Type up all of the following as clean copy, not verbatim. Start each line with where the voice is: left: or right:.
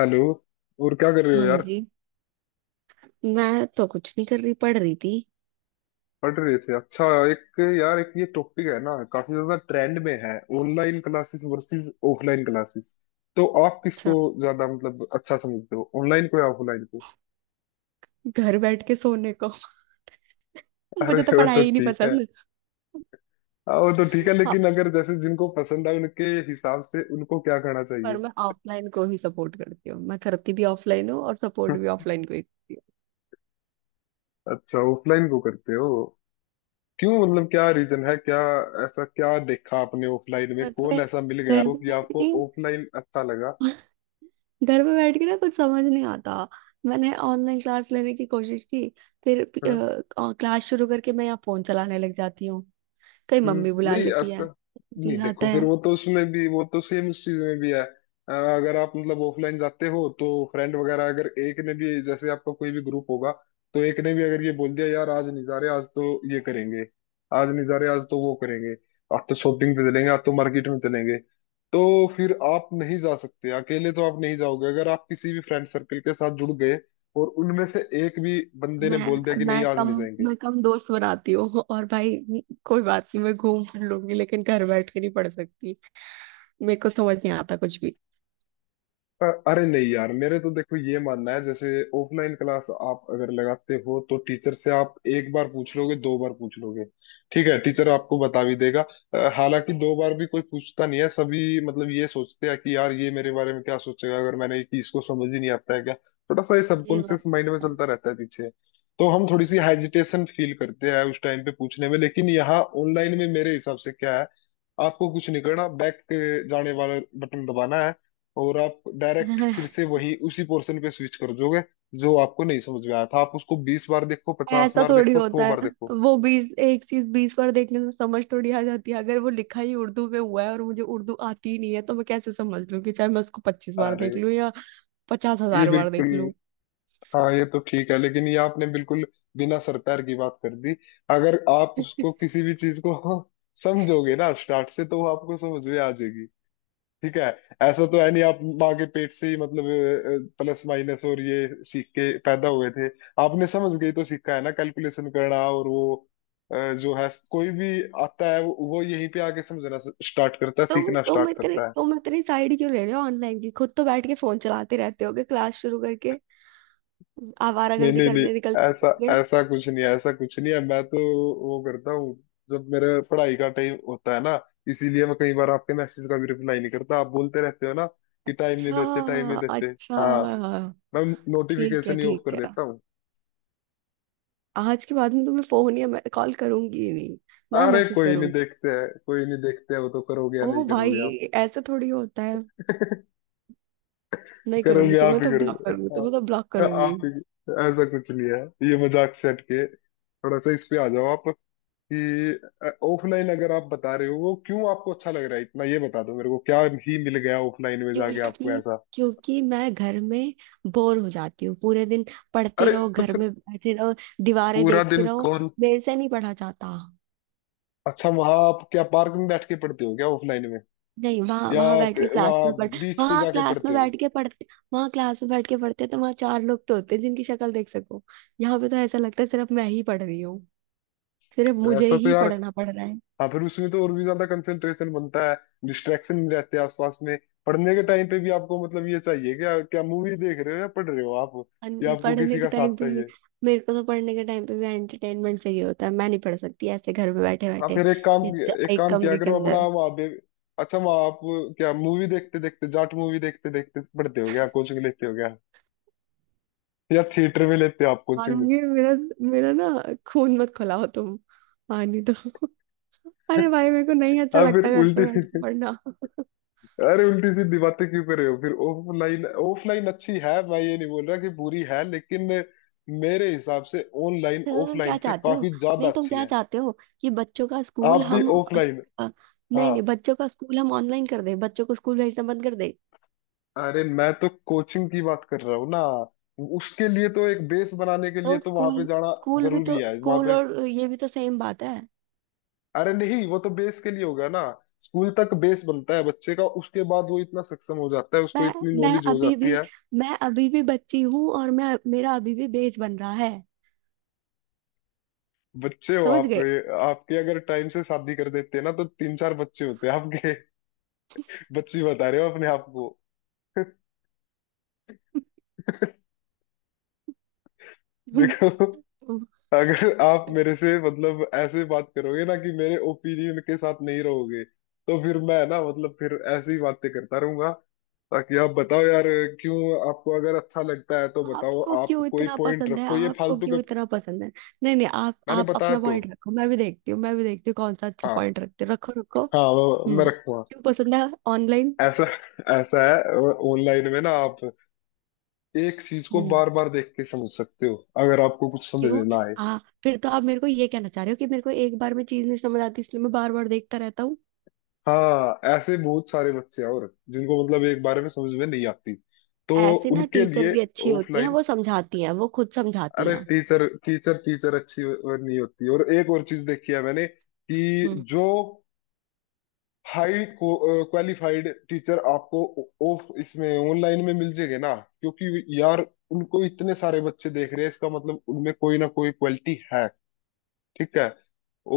left: Hello. और क्या कर रहे हो
right: हाँ
left: यार।
right: जी। मैं तो कुछ नहीं कर रही, पढ़ रही थी।
left: पढ़ रहे थे, अच्छा। एक यार, एक ये टॉपिक है ना काफी ज्यादा ट्रेंड में है, online classes versus offline classes. तो आप
right: अच्छा,
left: किसको ज्यादा अच्छा समझते हो, ऑनलाइन को या ऑफलाइन को?
right: घर बैठ के सोने को।
left: अरे
right: मुझे तो
left: वो तो
right: पढ़ाई ही नहीं
left: ठीक है।
right: पसंद।
left: हाँ, वो तो ठीक है,
right: हाँ,
left: लेकिन अगर जैसे जिनको पसंद है उनके हिसाब से उनको क्या करना
right: पर
left: चाहिए?
right: मैं ऑफलाइन को ही सपोर्ट करती हूँ, मैं करती भी ऑफलाइन हूँ और सपोर्ट भी ऑफलाइन को ही करती हूँ।
left: अच्छा, ऑफलाइन को करते हो? क्यों, क्या रीजन है क्या? ऐसा क्या देखा आपने ऑफलाइन में,
right: सच
left: कौन
right: में
left: ऐसा मिल गया
right: घर
left: आपको
right: में
left: कि
right: बैठ
left: आपको
right: के
left: ऑफलाइन अच्छा लगा?
right: घर में बैठ के ना कुछ समझ नहीं आता। मैंने ऑनलाइन क्लास लेने की कोशिश की, फिर
left: हाँ?
right: क्लास शुरू करके मैं यहाँ फोन चलाने लग जाती हूँ। कहीं
left: हम्म।
right: मम्मी बुला
left: नहीं
right: लेती है,
left: ऐसा नहीं,
right: हो जाता
left: देखो, फिर
right: है।
left: वो तो उसमें भी, वो तो सेम उस चीज में भी है। अगर आप ऑफलाइन जाते हो तो फ्रेंड वगैरह, अगर एक ने भी, जैसे आपका कोई भी ग्रुप होगा, तो एक ने भी अगर ये बोल दिया यार आज नहीं जा रहे, आज तो ये करेंगे, आज नहीं जा रहे, आज तो वो करेंगे, आज तो शॉपिंग पे चलेंगे, आज तो मार्केट में चलेंगे, तो फिर आप नहीं जा सकते अकेले, तो आप नहीं जाओगे। अगर आप किसी भी फ्रेंड सर्कल के साथ जुड़ गए और उनमें से एक भी बंदे ने बोल
right: मैं
left: दिया कि नहीं
right: मैं
left: आज
right: कम
left: नहीं जाएंगे।
right: मैं कम दोस्त बनाती हूँ, और भाई कोई बात नहीं, मैं घूम फिर लूंगी लेकिन घर बैठ के नहीं पढ़ सकती। मेरे को समझ नहीं आता कुछ भी।
left: अरे नहीं यार, मेरे तो देखो ये मानना है, जैसे ऑफलाइन क्लास आप अगर लगाते हो तो टीचर से आप एक बार पूछ लोगे, दो बार पूछ लोगे, ठीक है, टीचर आपको बता भी देगा। हालांकि दो बार भी कोई पूछता नहीं है, सभी ये सोचते हैं कि यार ये मेरे बारे में क्या सोचेगा अगर मैंने, कि इसको समझ ही नहीं आता है क्या, थोड़ा सा ये
right: ये
left: सबकॉन्शियस
right: बात
left: माइंड में
right: है।
left: चलता रहता है पीछे। तो हम थोड़ी
right: हम्म।
left: सी हेजिटेशन फील करते हैं उस टाइम पे पूछने में। लेकिन यहाँ ऑनलाइन में मेरे हिसाब से क्या है, आपको कुछ नहीं करना, बैक जाने वाला बटन दबाना है और आप डायरेक्ट फिर से वही उसी पोर्शन पे स्विच कर दोगे। जो आपको नहीं समझ में आया था आप उसको बीस बार देखो, पचास
right: ऐसा
left: बार
right: थोड़ी
left: देखो, सौ
right: होता
left: बार
right: है।
left: देखो।
right: वो बीस एक चीज 20 बार देखने से समझ थोड़ी आ जाती है? अगर वो लिखा ही उर्दू में हुआ है और मुझे उर्दू आती ही नहीं है तो मैं कैसे समझ लूंगी, चाहे मैं उसको 25 बार
left: अरे
right: देख लूं या पचास
left: ये
right: हजार बार देख
left: बिल्कुल,
right: लूं।
left: हाँ ये तो ठीक है, लेकिन ये आपने बिल्कुल बिना सर पैर की बात कर दी। अगर आप उसको किसी भी चीज को समझोगे ना स्टार्ट से, तो वो आपको समझ में आ जाएगी। ठीक है, ऐसा तो है नहीं आप माँ के पेट से ही प्लस माइनस और ये सीख के पैदा हुए थे। आपने समझ गई तो सीखा है ना कैलकुलेशन करना, और जो है कोई भी आता है वो यहीं पे आके समझना स्टार्ट करता है,
right: तुम
left: सीखना
right: तुम
left: स्टार्ट
right: इतने
left: करता है।
right: तुम इतनी साइड क्यों ले रहे हो ऑनलाइन की, खुद तो बैठ के फोन चलाते रहते होगे क्लास शुरू करके,
left: नहीं
right: आवारागर्दी
left: नहीं नहीं
right: करने निकल
left: ऐसा,
right: जाते हैं।
left: कुछ नहीं है, ऐसा कुछ नहीं है। मैं तो वो करता हूँ जब मेरे पढ़ाई का टाइम होता है ना, इसीलिए मैं कई बार आपके मैसेज का भी रिप्लाई नहीं करता। आप बोलते रहते हो ना कि टाइम नहीं
right: अच्छा
left: देते, टाइम नहीं देते।
right: अच्छा।
left: हाँ, मैं
right: ठीक है
left: नोटिफिकेशन ही ऑफ
right: ठीक
left: कर
right: है।
left: देता हूँ।
right: आज के बाद में तुम्हें फोन या कॉल करूंगी ही नहीं, ना
left: अरे
right: मैसेज
left: कोई नहीं,
right: करूंगी।
left: देखते हैं, कोई नहीं, देखते हैं वो तो करोगे या नहीं
right: ओ भाई,
left: करोगे आप।
right: ऐसा थोड़ी होता है। नहीं करूंगी,
left: करोगे, आप
right: तुम्हें
left: ही
right: तो ब्लॉक
left: करोगे।
right: करूंगी, तुम्हें तो
left: हाँ,
right: ब्लॉक करूंगी।
left: आप ही। ऐसा कुछ नहीं है। ये मजाक से हटके थोड़ा सा इस पे आ जाओ आप, कि ऑफलाइन अगर आप बता रहे हो, वो क्यों आपको अच्छा लग रहा है इतना, ये बता दो मेरे को क्या ही मिल गया ऑफलाइन में जाके आपको
right: क्योंकि
left: ऐसा।
right: क्योंकि मैं घर में बोर हो जाती हूँ, पूरे दिन पढ़ते
left: अरे
right: रहो,
left: तो
right: घर
left: फिर
right: में बैठे रहो, दीवारें
left: पूरा
right: देखते
left: दिन
right: रहो,
left: कौन?
right: मेरे से नहीं पढ़ा जाता।
left: अच्छा, वहां आप क्या पार्क में बैठ के पढ़ते हो क्या ऑफलाइन में,
right: नहीं, वहाँ
left: या
right: वहाँ बैठ के क्लास
left: वहां
right: में पढ़,
left: बीच पे
right: वहाँ
left: जाके
right: क्लास में
left: पढ़ते हो?
right: बैठ के पढ़ते, वहाँ क्लास में बैठ के पढ़ते तो वहाँ चार लोग तो होते हैं जिनकी शक्ल देख सको। यहाँ पे तो ऐसा लगता है सिर्फ मैं ही पढ़ रही हूँ, सिर्फ
left: फिर
right: मुझे
left: ऐसा तो
right: ही
left: यार,
right: पढ़ना पड़ रहा है।
left: हाँ फिर उसमें तो और भी ज्यादा कंसंट्रेशन बनता है, डिस्ट्रैक्शन नहीं रहते आसपास में। पढ़ने के टाइम पे भी आपको ये चाहिए क्या, क्या मूवी देख रहे हो या पढ़ रहे हो आप, या आपको
right: पढ़ने
left: किसी
right: के
left: का साथ
right: टाइम पे भी,
left: चाहिए?
right: मेरे को तो पढ़ने के टाइम पे भी एंटरटेनमेंट चाहिए होता है, मैं नहीं पढ़ सकती ऐसे घर में बैठे
left: हाँ
right: बैठे
left: फिर एक काम, एक
right: एक
left: काम किया
right: कमरे के
left: करो अपना
right: अंदर।
left: वहाँ पे। अच्छा वहाँ आप क्या मूवी देखते देखते, जाट मूवी देखते देखते पढ़ते हो क्या कोचिंग लेते हो क्या, या थिएटर में लेते हो आप कोचिंग?
right: मारूंगी मेरा मेरा ना खून मत खिलाओ तुम, पानी दो। अरे भाई, मेरे को नहीं अच्छा
left: हाँ फिर
right: लगता घर पे
left: उल्टी,
right: बैठ के पढ़ना।
left: अरे उल्टी सीधी बातें क्यों कर रहे हो? फिर ऑफलाइन, ऑफलाइन अच्छी है, मैं ये नहीं बोल रहा कि बुरी है, लेकिन मेरे हिसाब से ऑनलाइन
right: तो तुम
left: ऑफलाइन
right: क्या
left: से
right: चाहते हो,
left: काफी ज्यादा
right: नहीं तुम
left: अच्छी
right: क्या
left: है।
right: चाहते हो कि बच्चों का स्कूल
left: आप भी
right: हम अ,
left: ऑफलाइन।
right: अ,
left: हाँ,
right: नहीं नहीं, बच्चों का स्कूल हम ऑनलाइन कर दें, बच्चों को स्कूल भेजना बंद कर दें?
left: अरे मैं तो कोचिंग की बात कर रहा हूँ ना, उसके लिए तो एक बेस बनाने के लिए
right: तो
left: तो वहां पे
right: स्कूल
left: जाना
right: स्कूल भी
left: जरूरी
right: तो,
left: है वहां
right: स्कूल
left: पे।
right: और ये भी तो सेम बात है।
left: अरे नहीं वो तो बेस के लिए होगा ना, स्कूल तक बेस बनता है बच्चे का, उसके बाद वो इतना सक्षम हो जाता है, उसको
right: मैं
left: इतनी
right: मैं
left: नॉलेज हो
right: अभी
left: जाती
right: भी
left: है।
right: मैं अभी भी बच्ची हूँ, और मैं मेरा अभी भी बेज बन रहा है,
left: बच्चे हो
right: समझ
left: आप?
right: गए?
left: आपके अगर टाइम से शादी कर देते ना तो तीन चार बच्चे होते आपके, बच्ची बता रहे हो अपने आप को। देखो, अगर आप मेरे से ऐसे बात करोगे ना कि मेरे ओपिनियन के साथ नहीं रहोगे, तो फिर मैं ना फिर ऐसी बातें करता रहूंगा, ताकि आप बताओ यार क्यों आपको अगर अच्छा लगता है तो बताओ,
right: आपको
left: आप
right: क्यों
left: कोई
right: इतना
left: पॉइंट
right: पसंद है,
left: रखो, ये
right: आपको
left: फालतू के।
right: क्यों इतना पसंद है? नहीं नहीं, आप
left: मैंने
right: आप
left: बताया
right: अपना
left: तो,
right: पॉइंट रखो, मैं भी देखती हूँ, मैं भी देखती हूँ कौन सा अच्छा
left: हाँ,
right: पॉइंट रखते हो। रखो रखो।
left: हाँ वो मैं
right: हम्म।
left: रखूंगा।
right: क्यों पसंद है ऑनलाइन?
left: ऐसा ऐसा है ऑनलाइन में ना, आप एक चीज को
right: हम्म।
left: बार बार देख के समझ सकते हो अगर आपको कुछ समझ
right: क्यों?
left: ना आए।
right: हाँ, फिर तो आप मेरे को ये कहना चाह रहे हो कि मेरे को एक बार में चीज नहीं समझ आती, इसलिए मैं बार बार देखता रहता हूँ।
left: हाँ ऐसे बहुत सारे बच्चे हैं और जिनको एक बारे में समझ में नहीं आती, तो
right: ऐसे ना,
left: उनके
right: टीचर
left: लिए
right: भी अच्छी होती हैं,
left: ऑफलाइन।
right: वो समझाती हैं, वो खुद समझाती
left: अरे
right: हैं।
left: टीचर, टीचर अच्छी नहीं होती, और एक और चीज देखी है मैंने कि
right: हम्म।
left: जो हाई क्वालिफाइड टीचर आपको ऑफ इसमें ऑनलाइन में मिल जाएंगे ना, क्योंकि यार उनको इतने सारे बच्चे देख रहे हैं, इसका मतलब उनमें कोई ना कोई क्वालिटी है, ठीक है,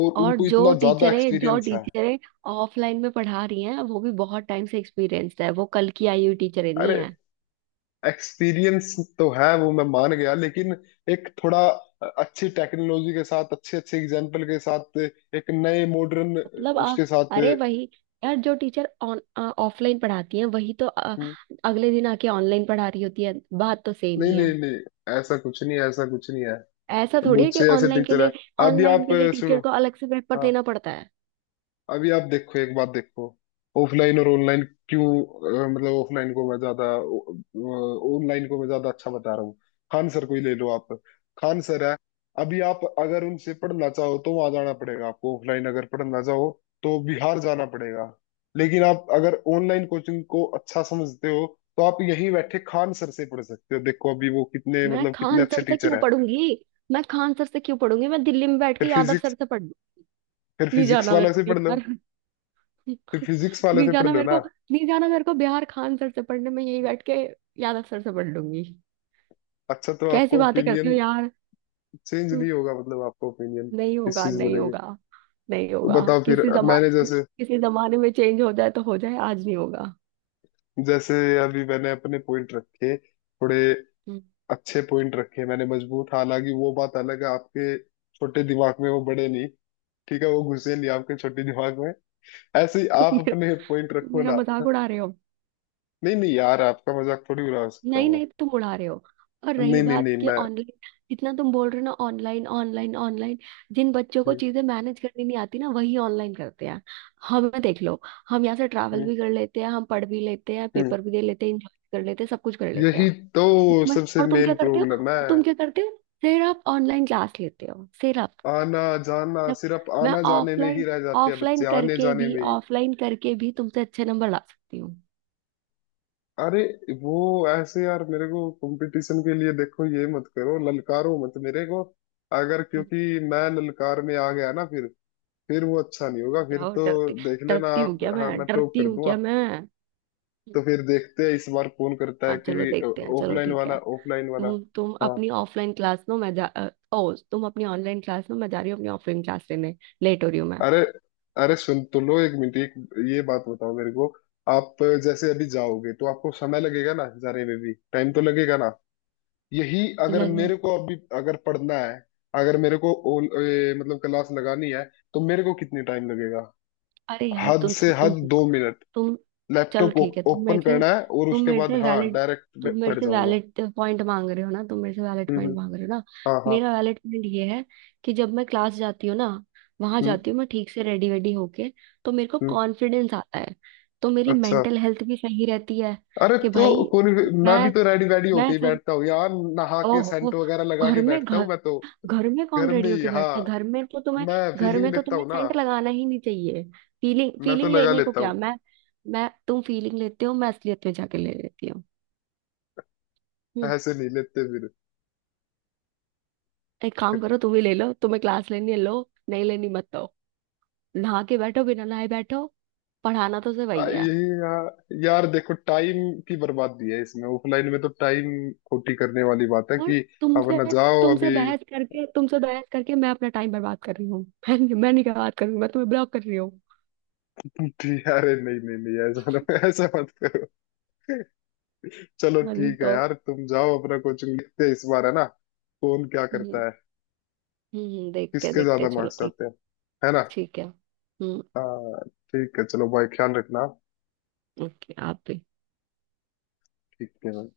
left: और
right: और
left: उनको
right: जो
left: इतना ज्यादा
right: टीचरें जो
left: एक्सपीरियंस है।
right: टीचरें ऑफलाइन में पढ़ा रही हैं वो भी बहुत टाइम से एक्सपीरियंस्ड है, वो कल की आई हुई टीचरें नहीं
left: अरे
right: है।
left: एक्सपीरियंस तो है, वो मैं मान गया, लेकिन एक थोड़ा अच्छी टेक्नोलॉजी के साथ, अच्छे अच्छे एग्जाम्पल के साथ, एक नए मॉडर्न
right: मतलब आप,
left: उसके साथ।
right: अरे वही यार, जो टीचर ऑन ऑफलाइन पढ़ाती हैं वही तो
left: हम्म।
right: अगले दिन आके ऑनलाइन पढ़ा रही होती है, बात तो सेम
left: नहीं
right: ही है।
left: नहीं नहीं ऐसा कुछ नहीं है, ऐसा कुछ नहीं है।
right: ऐसा थोड़ी है
left: बहुत
right: कि
left: से ऐसे
right: ऑनलाइन के
left: टीचर है।
right: लिए,
left: अभी
right: ऑनलाइन
left: आप
right: के लिए
left: सुनो।
right: टीचर को अलग से पेपर
left: हाँ।
right: देना पड़ता है।
left: अभी आप देखो एक बात देखो, ऑफलाइन और ऑनलाइन। क्यों अ, मतलब ऑफलाइन को मैं ज्यादा ऑनलाइन को मैं ज्यादा अच्छा बता रहा हूँ। खान सर को ही ले लो आप, खान सर है, अभी आप अगर उनसे पढ़ना चाहो तो वहां जाना पड़ेगा आपको। ऑफलाइन अगर पढ़ना चाहो तो बिहार जाना पड़ेगा, लेकिन आप अगर ऑनलाइन कोचिंग को अच्छा समझते हो तो आप यहीं बैठे खान सर से पढ़ सकते हो। देखो अभी वो कितने
right: मैं
left: कितने
right: खान
left: अच्छे
right: सर से
left: टीचर
right: क्यों
left: है।
right: पढ़ूंगी, मैं खान सर से क्यों पढ़ूंगी? मैं दिल्ली में बैठ के
left: फिर
right: यादव
left: फिजिक्स,
right: सर से पढ़ लूं। नहीं जाना मेरे
left: वाले
right: को
left: से पढ़ लो।
right: बिहार।
left: फिर फिजिक्स वाले
right: नहीं
left: से पढ़
right: जाना
left: लो
right: मेरे को,
left: ना।
right: नहीं जाना मेरे को बिहार खान सर से पढ़ने में, यही बैठ के यादव सर से पढ़ लूंगी।
left: अच्छा, तो
right: कैसी
left: आपका
right: बातें करते हो
left: ओपिनियन
right: यार।
left: चेंज
right: हम्म,
left: नहीं होगा, मतलब आपका ओपिनियन
right: नहीं
left: इस
right: होगा,
left: चीज को
right: नहीं
left: लेके।
right: होगा, नहीं
left: तो
right: होगा।
left: बताओ फिर,
right: किसी जमाने
left: मैंने
right: में
left: जैसे
right: किसी जमाने में चेंज हो जाए तो हो जाए, आज नहीं होगा।
left: जैसे अभी मैंने अपने पॉइंट रखे, थोड़े
right: हम्म।
left: अच्छे पॉइंट रखे मैंने, मजबूत। हालांकि वो बात अलग है आपके छोटे दिमाग में वो बड़े नहीं, ठीक है, वो घुसे नहीं आपके छोटे दिमाग में। ऐसे ही
right: तुम
left: आप
right: मेरा
left: अपने पॉइंट
right: तुम
left: रखो
right: मेरा
left: ना।
right: मजाक उड़ा रहे हो?
left: नहीं नहीं यार, आपका मजाक थोड़ी उड़ा सकता
right: नहीं
left: हूँ।
right: नहीं, तुम उड़ा रहे हो। और
left: मैं
right: रही
left: नहीं नहीं
right: बात
left: नहीं
right: कि
left: मैं
right: ऑनलाइन, जितना तुम बोल रहे हो ना, ऑनलाइन ऑनलाइन ऑनलाइन, जिन बच्चों को
left: हम्म,
right: चीजें मैनेज करनी नहीं आती ना, वही ऑनलाइन करते हैं। हमें देख लो, हम यहाँ से ट्रैवल
left: हम्म,
right: भी कर लेते हैं, हम पढ़ भी लेते हैं,
left: हम्म।
right: पेपर भी दे लेते हैं, इंजॉय कर लेते हैं, सब कुछ कर लेते हैं।
left: यही तो सबसे
right: और तुम
left: मेन
right: क्या करते हो,
left: प्रॉब्लम
right: तुम
left: है,
right: क्या करते हो, सिर्फ ऑनलाइन क्लास लेते हो सिर्फ?
left: आना जाना,
right: जब
left: सिर्फ
right: मैं
left: आना जाने में ही
right: ऑफलाइन
left: रह जाते हैं
right: ऑफलाइन
left: बच्चे, आने
right: करके
left: जाने
right: भी,
left: में ही।
right: ऑफलाइन करके भी तुमसे अच्छे नंबर ला सकती हूँ।
left: अरे वो ऐसे यार, मेरे को कंपटीशन के लिए देखो ये मत करो, ललकारो मत मेरे को, अगर क्योंकि मैं ललकार में आ गया ना फिर वो अच्छा
right: अरे
left: नहीं
right: जाओ
left: होगा फिर
right: जाओ,
left: तो,
right: डरती
left: देख लेना
right: डरती हूँ
left: आप,
right: क्या
left: हाँ
right: मैं,
left: मैं टॉप
right: डरती
left: कर
right: हूँ क्या
left: दूंगा।
right: मैं?
left: तो फिर देखते हैं इस बार कौन करता है
right: हाँ चलो,
left: कि।
right: देखते हैं, चलो
left: ऑफलाइन
right: ठीक है।
left: वाला, ऑफलाइन वाला।
right: तुम
left: हाँ।
right: अपनी ऑफलाइन क्लास लो, मैं जा ओ, तुम अपनी ऑनलाइन क्लास लो, मैं जा रही हूँ अपनी ऑफलाइन क्लास लेने, लेट हो रही हूँ मैं।
left: अरे, अरे सुन तो लो एक मिनट, एक ये बात बताओ मेरे को। आप जैसे अभी जाओगे तो आपको समय लगेगा ना, जाने में भी टाइम तो लगेगा ना। यही, अगर
right: लग
left: मेरे को अभी अगर पढ़ना है, अगर मेरे को ओल, ए, मतलब क्लास लगानी है तो मेरे को कितनी टाइम लगेगा?
right: अरे यार,
left: हद से
right: तुम
left: हद
right: सुनो,
left: दो मिनट,
right: तुम चलो
left: लैपटॉप
right: ठीक है,
left: ओपन करना है, और
right: तुम
left: उसके
right: मेरे
left: बाद
right: से
left: हाँ
right: वैलिड
left: डायरेक्ट
right: तुम मेरे
left: पढ़
right: से
left: जाऊंगा।
right: वैलिड पॉइंट मांग रहे हो ना, तुम मेरे से वैलिड
left: हम्म,
right: पॉइंट मांग रहे हो ना?
left: हाँ हाँ।
right: मेरा वैलिड पॉइंट ये है, कि जब मैं क्लास जाती हूँ ना, वहां
left: हम्म।
right: जाती हूँ मैं ठीक से रेडी वेडी होके, तो मेरे को
left: हम्म।
right: कॉन्फिडेंस आता है, तो मेरी
left: अच्छा।
right: मेंटल हेल्थ भी सही रहती है,
left: अरे
right: कि
left: तो
right: भाई।
left: कौन, मैं भी
right: मैं
left: तो रेडी वेडी होके
right: मैं
left: ही
right: फिर
left: बैठता हूँ यार, नहा के
right: ओहो,
left: सेंट वगैरह लगा
right: घर
left: के
right: में
left: बैठता हूँ
right: घर
left: मैं तो,
right: घर में कौन
left: घर में
right: रेडियो
left: ही।
right: के
left: हाँ
right: बैठता है? घर में तो तुम्हें,
left: मैं
right: घर
left: फीलिंग
right: में तो
left: लेता
right: तुम्हें
left: हूँ ना,
right: सेंट लगाना ही नहीं चाहिए। फीलिंग
left: मैं तो
right: फीलिंग
left: लगा
right: लेने को
left: लेता
right: क्या
left: हूँ,
right: मैं, तुम फीलिंग लेते हो, मैं असलियत में जाके ले लेती हूँ। हम्म।
left: ऐसे नहीं लेते फिर।
right: एक काम करो, तुम ही ले लो, तुम्हें क्लास लेनी है लो, नहीं लेनी मत दो, नहा के बैठो, बिना नहाए बैठो, पढ़ाना तो सिर्फ वही है।
left: यही यार, यार देखो टाइम की बर्बादी है इसमें, ऑफलाइन में तो टाइम खोटी करने वाली बात है
right: और
left: कि।
right: तुमसे
left: अपना जाओ
right: तुमसे
left: अभी।
right: बहस करके, तुमसे बहस करके मैं अपना टाइम बर्बाद कर रही हूँ। मैं नहीं, क्या बात कर रही हूँ, मैं तुम्हें ब्लॉक कर रही हूँ।
left: ठीक है, अरे नहीं नहीं नहीं ऐसा मत- ऐसा मत करो। चलो
right: हाँ, नहीं
left: ठीक है
right: तो।
left: यार, तुम जाओ अपना कोचिंग, लिखते हैं इस बार, है ना, कौन क्या
right: हम्म।
left: करता है,
right: हम्म, देखते हैं
left: किसके
right: देखते
left: ज्यादा
right: हैं, चलो
left: मार्क्स
right: ठीक।
left: आते हैं, है ना।
right: ठीक है। हम्म।
left: हाँ ठीक है, चलो भाई, ख्याल रखना।
right: ओके, आप भी।
left: ठीक है।